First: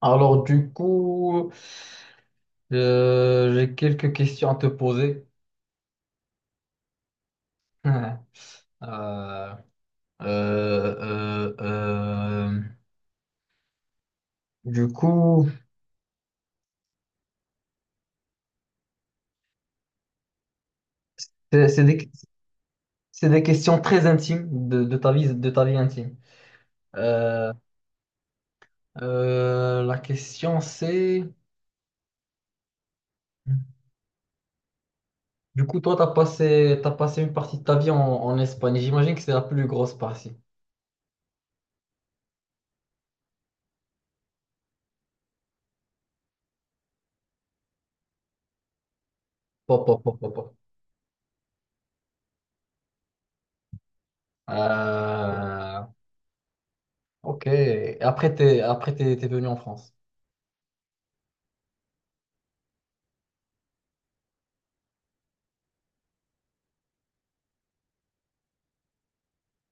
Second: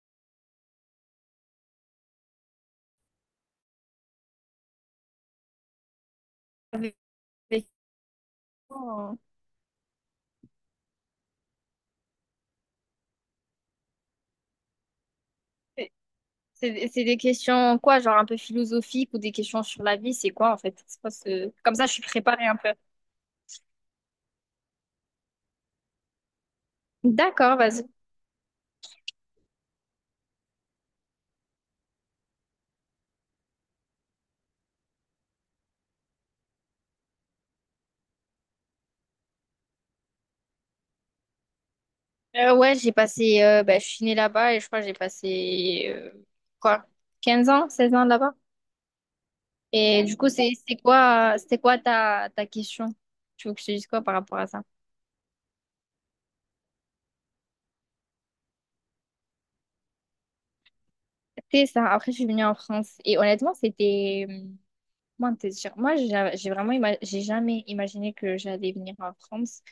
Alors du coup, j'ai quelques questions à te poser. avec- Oh. Euh, euh, euh, euh, du coup, C'est c'est des questions quoi, genre un peu philosophiques ou des questions sur la vie, c'est quoi en fait? C'est quoi c'est comme c'est ça, je suis des, préparée un peu. c'est des questions très intimes de ta vie intime. Euh, D'accord, vas-y. La question c'est, du coup, toi, t'as passé une partie de ta vie en Espagne. J'imagine que c'est la plus grosse partie. Ouais, j'ai passé, bah, je suis née là-bas et je crois que j'ai passé quoi, 15 ans, 16 ans là-bas. Pop, pop, Et du pop, coup, pop, c'est pop. c'est quoi, c'était quoi ta question? Tu veux que je te dise quoi par rapport à ça? Euh, ok. Et t'es venu en France. C'était ça. Après, je suis venue en France et honnêtement, c'était... Moi, te dire, moi, j'ai vraiment, j'ai jamais imaginé que j'allais venir en France.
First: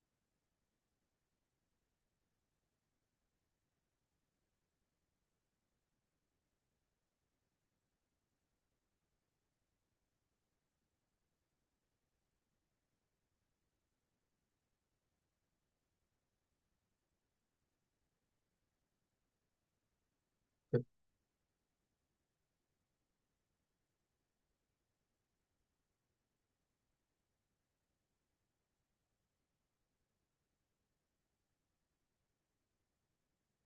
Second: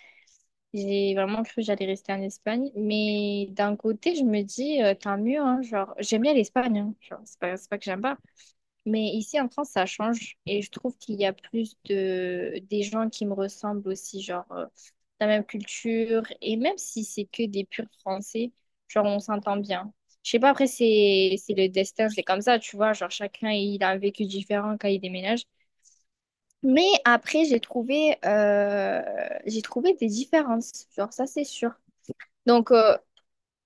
J'ai vraiment cru que j'allais rester en Espagne. Mais d'un côté, je me dis, tant mieux, hein, genre, j'aime bien l'Espagne, hein, genre, c'est pas que j'aime pas. Mais ici, en France, ça change. Et je trouve qu'il y a plus de, des gens qui me ressemblent aussi, genre, la même culture. Et même si c'est que des purs Français, genre, on s'entend bien. Je sais pas, après, c'est le destin, c'est comme ça, tu vois. Genre, chacun, il a un vécu différent quand il déménage. Mais après, j'ai trouvé des différences, genre ça c'est sûr. Donc,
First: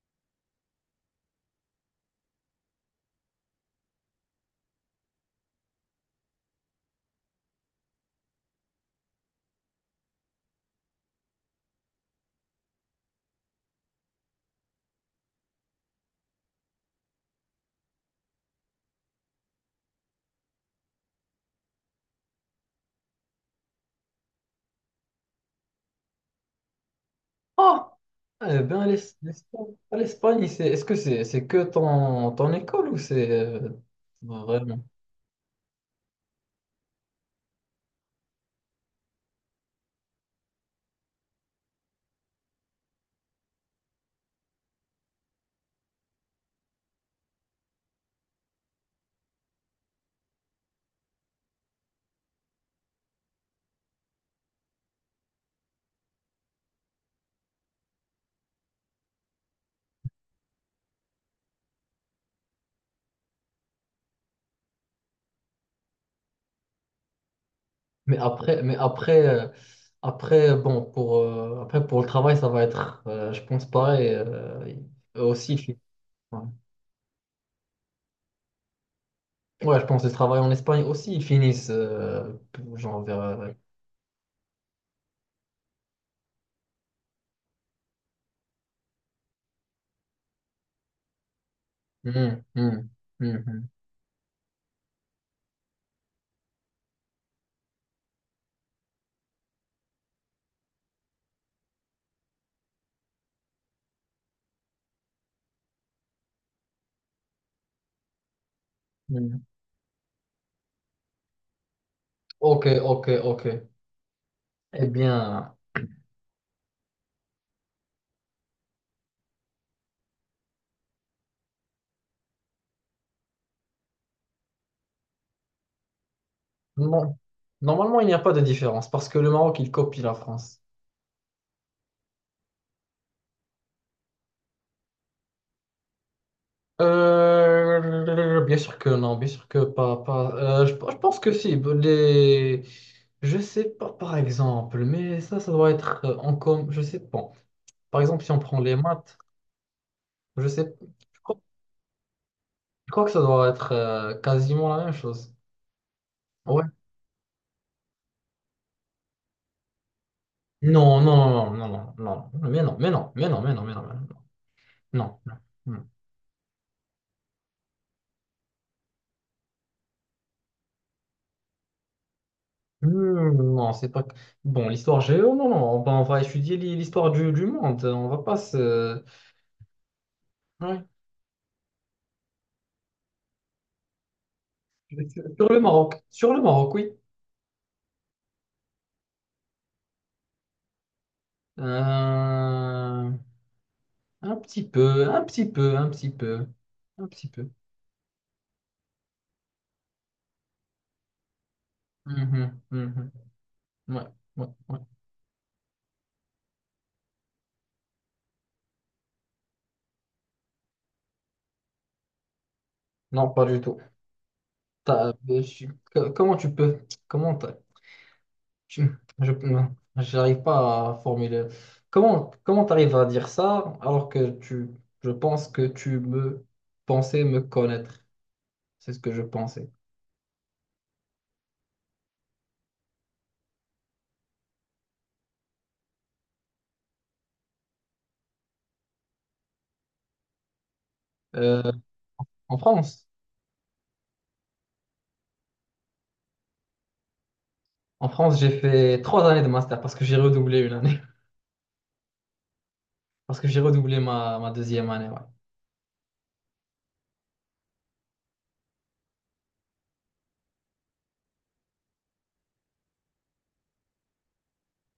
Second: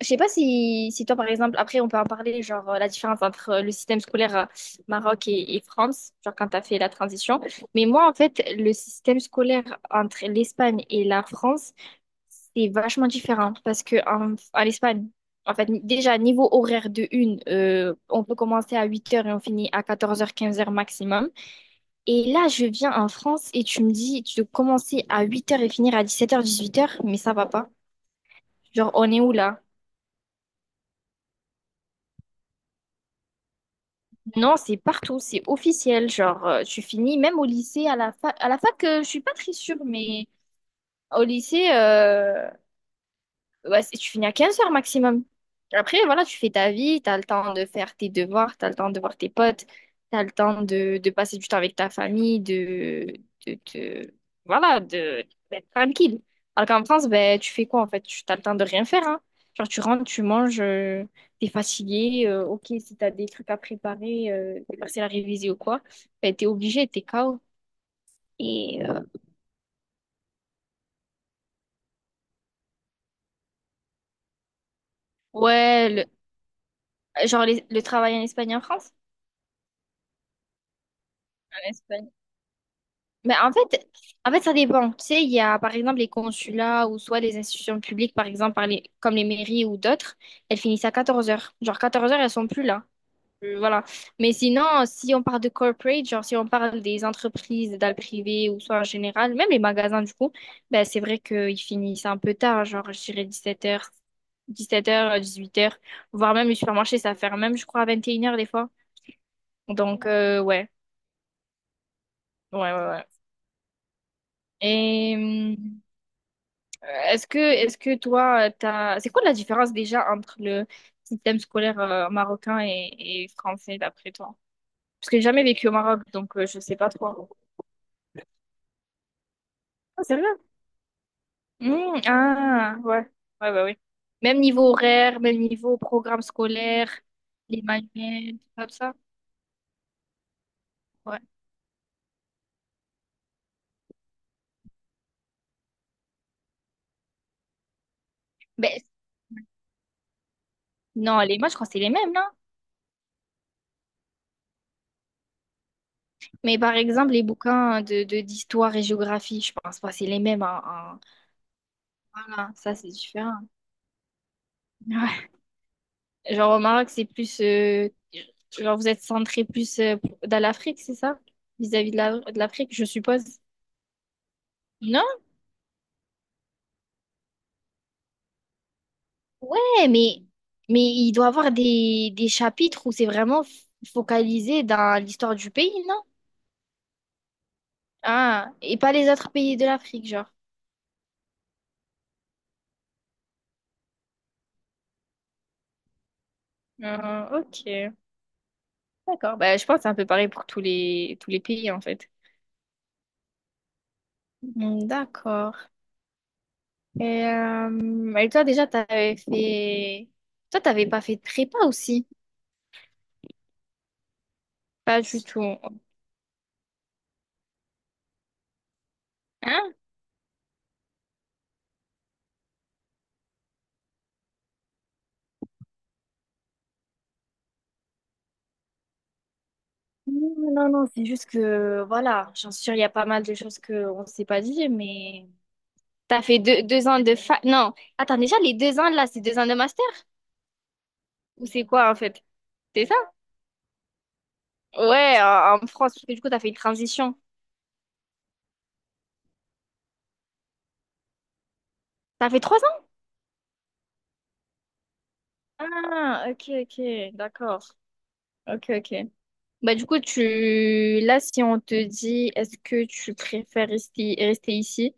je sais pas si, si toi par exemple, après on peut en parler, genre la différence entre le système scolaire Maroc et France, genre quand t'as fait la transition. Mais moi en fait, le système scolaire entre l'Espagne et la France, c'est vachement différent parce que en, en Espagne, en fait, déjà niveau horaire de une, on peut commencer à huit heures et on finit à quatorze heures quinze heures maximum. Et là, je viens en France et tu me dis, tu dois commencer à 8 heures et finir à 17 h, 18 heures, mais ça va pas. Ah! Eh bien, Genre, on est où là? l'Espagne, ah, l'Espagne, c'est, est-ce que c'est que ton école ou c'est Non, c'est vraiment? partout, c'est officiel. Genre, tu finis même au lycée, à la fac. À la fac, je suis pas très sûre, mais au lycée, ouais, tu finis à 15 heures maximum. Après, voilà, tu fais ta vie, t'as le temps de faire tes devoirs, t'as le temps de voir tes potes, t'as le temps de passer du temps avec ta famille, de, de- voilà, de, d'être tranquille. Alors qu'en France, ben, tu fais quoi en fait? Tu T'as le temps de rien faire, hein. Genre, tu rentres, tu manges, t'es fatigué, ok, si t'as des trucs à préparer, des parcelles à réviser ou quoi, ben, t'es obligé, t'es KO. Mais après, mais Et après, euh, après, pour le travail, ça va être, je pense, pareil. Eux aussi, ils finissent. ouais, Ouais. genre le travail en Espagne et en France? Ouais, je pense que le travail en Espagne aussi, ils finissent, genre vers. Mais en fait, ça dépend. Tu sais, il y a par exemple les consulats ou soit les institutions publiques, par exemple, par comme les mairies ou d'autres, elles finissent à 14 heures. Genre quatorze heures, elles Hum, sont plus là. Hum, hum, Voilà. Mais sinon, si on parle de corporate, genre si on parle des entreprises dans le privé ou soit en général, même les magasins du coup, ben, c'est vrai qu'ils finissent un peu tard, genre je dirais dix-sept heures dix-huit heures, voire même les supermarchés, ça ferme même, je crois, à vingt et une heures des fois. hum. Donc, ouais, Ok, ouais, ouais, ouais. ok, ok. Eh Et. bien, Est-ce que toi, t'as... c'est quoi la différence déjà entre le système scolaire marocain et français d'après toi? Parce que j'ai jamais vécu au Maroc, donc je sais pas non. trop. Normalement, il n'y a pas de différence parce que le Maroc, il copie Ah, la c'est vrai? France. Mmh, ah, ouais. Ouais, ouais, ouais. Même niveau horaire, même niveau programme scolaire, les manuels, tout Bien comme sûr que ça. non, bien sûr que pas. Je pense Ouais. que si. Les... Je sais pas, par exemple, mais ça doit être en com. Je sais pas. Par exemple, si on prend les Ben, maths, je sais. Je non, les crois, moi je crois que c'est les mêmes, non? je crois que ça doit être quasiment la même chose. Mais Ouais. par exemple, les bouquins d'histoire et géographie, je pense pas que c'est les mêmes. Hein, Non, hein. non, non, non, non, non, Voilà, mais ça non, c'est mais non, mais différent. non, mais non, mais non, mais non, non, non, non, Genre au Maroc, c'est plus... genre vous êtes centré plus dans l'Afrique, c'est ça? Vis-à-vis de l'Afrique, je suppose. Hmm, non, c'est pas. Bon, l'histoire Non? géo, non, non, ben, on va étudier l'histoire du monde. On va pas se. Ouais, mais, mais Ouais. il doit y avoir des chapitres où c'est vraiment focalisé Je dans vais Sur l'histoire du pays, non? sur le Maroc, oui. Ah, et pas les autres pays de l'Afrique, genre. Euh, un petit peu, un petit peu, un petit peu, un petit Ah, peu. ok, d'accord. Bah, je pense que c'est un peu pareil pour tous les pays, en fait. Mhm, mhm. Ouais, ouais, ouais. Hmm, d'accord. Et toi, déjà, t'avais fait... Toi, t'avais pas fait de prépa aussi? Non, pas du tout. Pas T'as- euh, du je tout. suis- Comment tu peux, comment t'as- tu- je, non, Hein. j'arrive pas à formuler. Comment t'arrives à dire ça alors que je pense que tu me pensais me connaître. C'est ce que je pensais. Non, non, non, c'est juste que, voilà, j'en suis sûre, il y a pas mal de choses qu'on ne s'est pas dit, mais... T'as fait deux ans de fac... Non, attends, déjà, les deux ans, là, c'est deux ans de master? Ou Euh, c'est quoi, en fait? en C'est ça? France, Ouais, en, en France, parce que du coup, t'as fait une transition. en France, j'ai fait 3 années de master parce que j'ai redoublé une année. T'as fait trois ans? Parce que j'ai redoublé ma deuxième année, ouais. Ah, ok, ok, d'accord. Ok, ok. Bah, du coup, tu... Là, si on te dit, est-ce que tu préfères rester ici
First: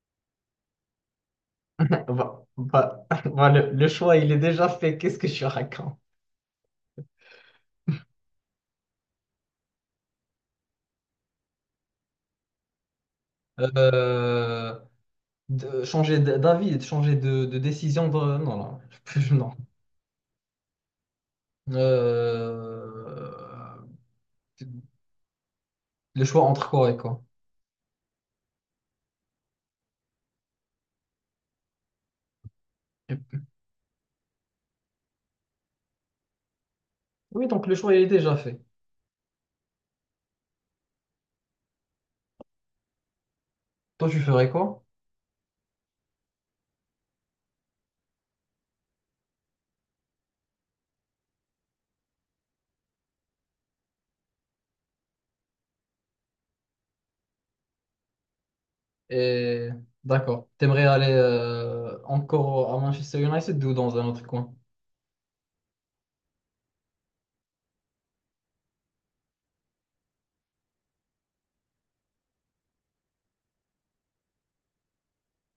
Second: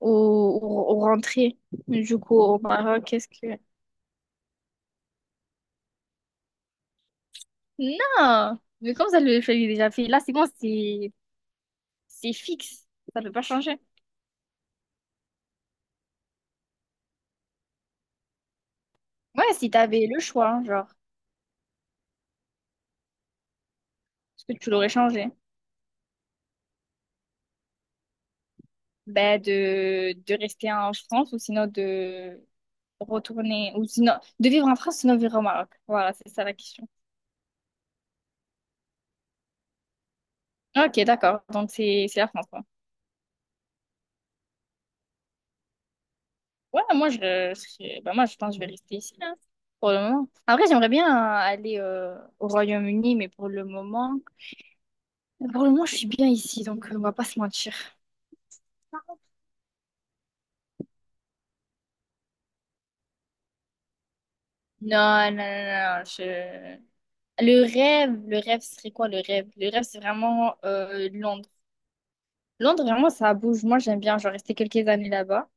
ou rentrer, Bah, du coup, au Maroc, bah, qu'est-ce bah, que... le choix, il est déjà fait. Qu'est-ce que je raconte? Non, mais comme ça, le choix, il est déjà fait. Là, c'est bon, c'est fixe. Ça peut pas changer. Euh, changer d'avis, de changer de décision. Non, non. Ouais, Non. si t'avais le choix, hein, genre, Euh, est-ce que tu l'aurais changé? le choix entre quoi et quoi? Ben, de rester en France ou sinon de Et- retourner, ou sinon de vivre en France, sinon vivre au Maroc. Voilà, c'est ça la question. Oui, donc le choix, il est déjà fait. Ok, d'accord. Donc, c'est la France, quoi. Toi, tu ferais quoi? Ouais, moi, ben, moi, je pense que je vais rester ici, hein, pour le moment. Après, j'aimerais bien aller au Royaume-Uni, mais pour le moment, je suis bien ici, donc on va pas se mentir. Et d'accord. T'aimerais aller encore à Manchester United ou dans un autre coin? Non, non, non, non, je... le rêve serait quoi le rêve? Le rêve, c'est vraiment Londres. Londres, vraiment, ça bouge. Moi, j'aime bien, genre, rester quelques années là-bas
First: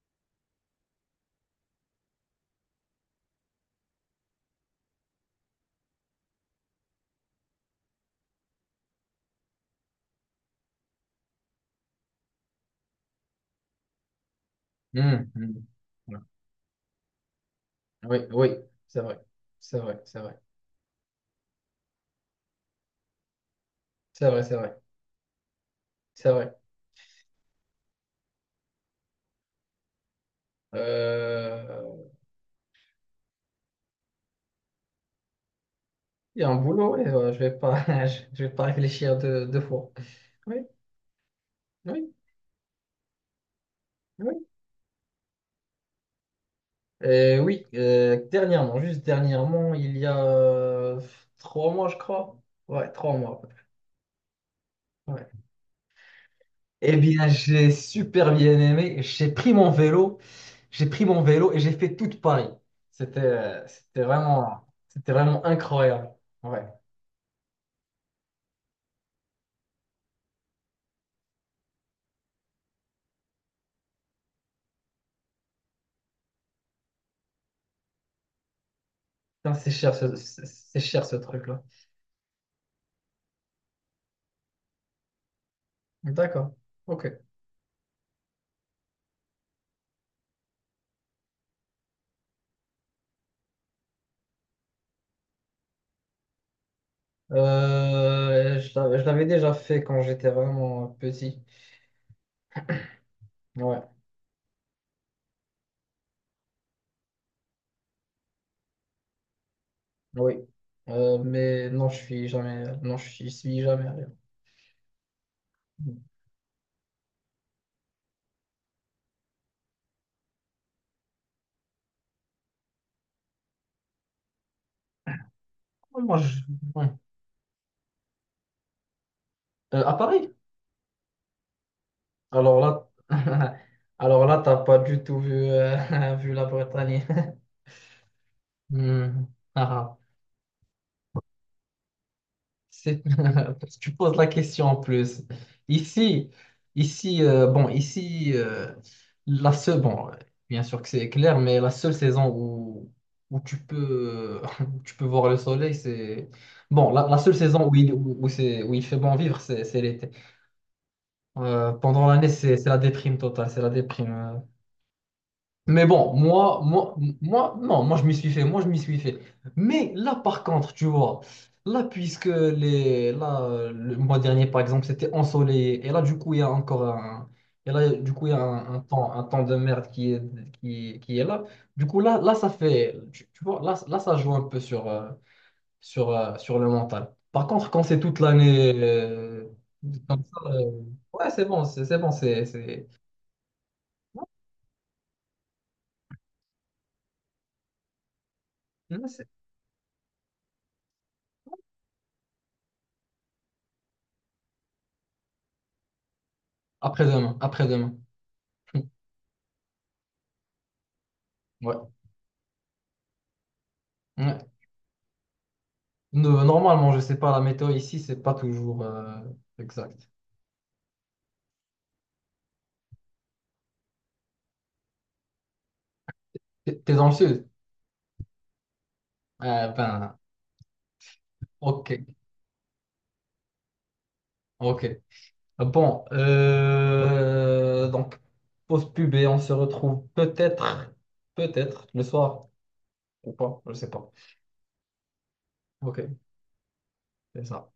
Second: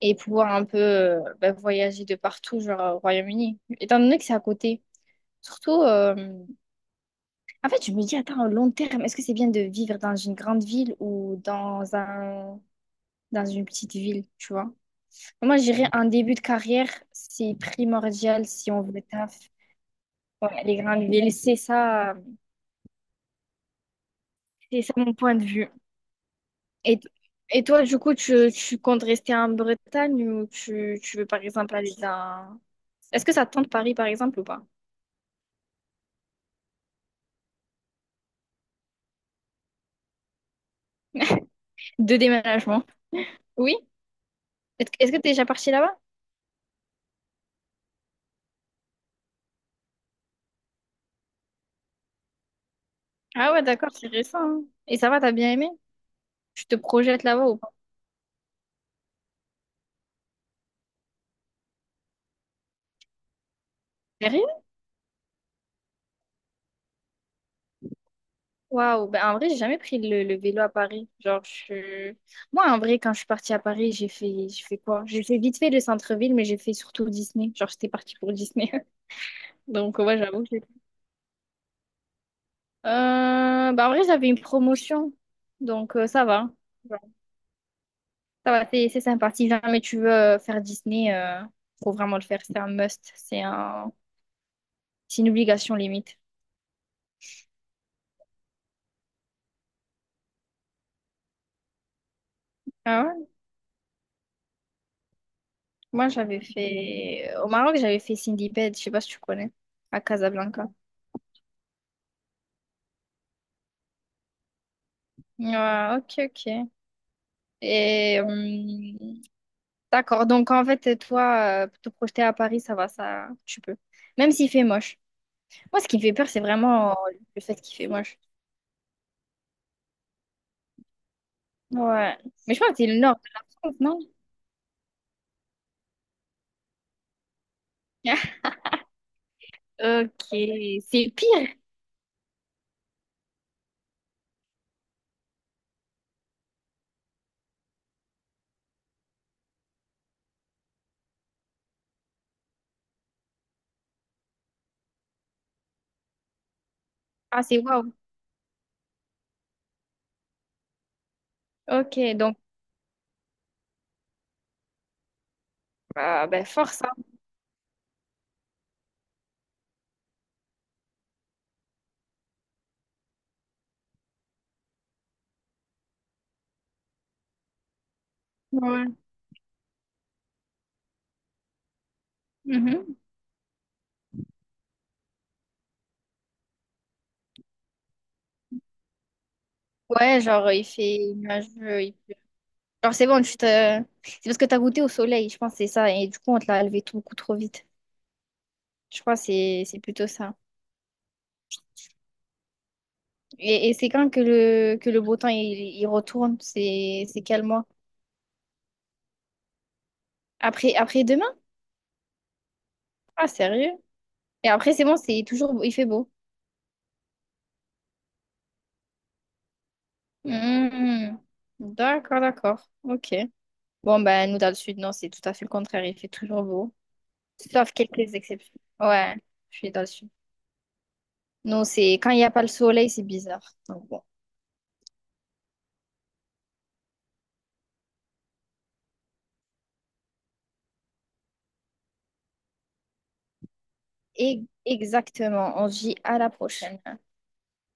et pouvoir un peu bah, voyager de partout, genre, au Royaume-Uni. Étant donné que c'est à côté. Surtout, en fait, je me dis, attends, au long terme, est-ce que c'est bien de vivre dans une grande ville ou dans un... dans une petite ville, tu vois? Hmm, Moi, hmm. je dirais un début de carrière, c'est Oui, primordial oui, si on c'est veut vrai. taf. C'est vrai, c'est vrai. Ouais, les grandes villes, c'est ça. C'est vrai, c'est vrai. C'est ça mon point de vue. C'est vrai. Et, et toi, du coup, tu comptes rester en Bretagne ou tu veux par exemple aller Euh, dans... Est-ce que ça te tente Paris par exemple ou pas? Il y a un boulot, ouais, je vais pas, je vais pas réfléchir deux fois. Oui, oui, De déménagement. Oui? oui. Est-ce que t'es déjà parti là-bas? Oui, dernièrement, juste dernièrement, il y a 3 mois, je crois. Ouais, 3 mois. Ah ouais, d'accord, c'est récent, hein. Et ça va, Ouais. t'as bien aimé? Tu te Eh projettes bien, là-bas ou j'ai pas? super bien aimé. J'ai pris mon vélo et j'ai fait toute Paris. C'était, euh, c'était Sérieux? vraiment, c'était vraiment incroyable. Ouais. Waouh, ben en vrai, j'ai jamais pris le vélo à Paris. Genre, je... Moi, en vrai, quand je suis partie à Paris, j'ai fait quoi? J'ai fait vite fait le centre-ville, mais j'ai fait surtout Disney. Genre, j'étais partie pour Disney. Putain, Donc, ouais, c'est j'avoue. c'est cher ce truc-là. Bah en vrai, j'avais une promotion, donc ça va. D'accord. Ouais. Ok. Ça va, c'est sympa. Si jamais tu veux faire Disney, faut vraiment le faire. C'est un must. C'est un... c'est une obligation limite. Je l'avais déjà fait quand j'étais vraiment petit. Ah ouais? Ouais, Moi, j'avais fait... Au Maroc, j'avais fait Cindy Bed, je sais pas si tu connais, à oui. Casablanca. Mais non, je suis jamais, non, je suis jamais allé. Ouais, ok, ok. Et d'accord, donc en fait, toi, te projeter à Paris, ça va, ça, tu peux. Même s'il fait moche. Moi, ce qui me fait Moi, peur, je- c'est ouais. vraiment le fait qu'il fait moche. À Paris? Ouais. Mais Alors je crois que c'est là, le nord de la France, non? alors là, t'as pas du tout vu la Bretagne. Hmm. Ah, ah. Ok, c'est pire. C'est- Parce que tu poses la question en plus. Ici, ici, la seule, bon, bien sûr que c'est clair, mais la seule saison où tu peux voir le soleil, la seule Ah, c'est saison wow. Où il fait bon vivre, c'est l'été. Ok, Pendant l'année, donc, c'est la déprime totale, c'est la déprime. Mais bon, ben, moi, force, moi, hein. moi, non, moi je m'y suis fait, moi je m'y suis fait. Mais là, par contre, tu vois, là, là, le mois dernier, par exemple, c'était ensoleillé, et là, du coup, il y a encore un, et là, du coup, il y a un Ouais. temps, de merde qui est là. Du coup, là, Mhm. Tu vois, là, ça joue un peu sur le mental. Par contre, quand c'est toute l'année, Ouais, comme ça, genre, il fait ouais, c'est bon, nuageux, il c'est bon, pleut. C'est, Genre, c'est bon, tu te... C'est parce que t'as goûté au soleil, je pense, que c'est ça. Et du coup, on te l'a levé tout, beaucoup trop vite. Je ouais, crois que c'est plutôt ça. Et c'est quand que que le beau temps, il retourne? C'est après-demain, quel mois? après-demain. Après, après demain? Ouais. Ah, sérieux? Ouais. Et après, c'est bon, c'est toujours... il fait beau. Normalement, je sais pas, la météo ici, c'est pas toujours exact. Mhm. D'accord, d'accord. Ok. Bon, ben, nous, dans le sud, non, c'est tout à fait le contraire. Il fait toujours beau. T'es dans le sud? Sauf quelques exceptions. Ouais, je Ah, suis dans le sud. ben, Non, c'est ok, quand il n'y a pas le soleil, c'est bizarre. Donc, bon. ok. Bon, donc, pause pub et on se retrouve peut-être le soir ou pas, je sais pas. Et exactement. On vit Ok, à la prochaine. c'est ça.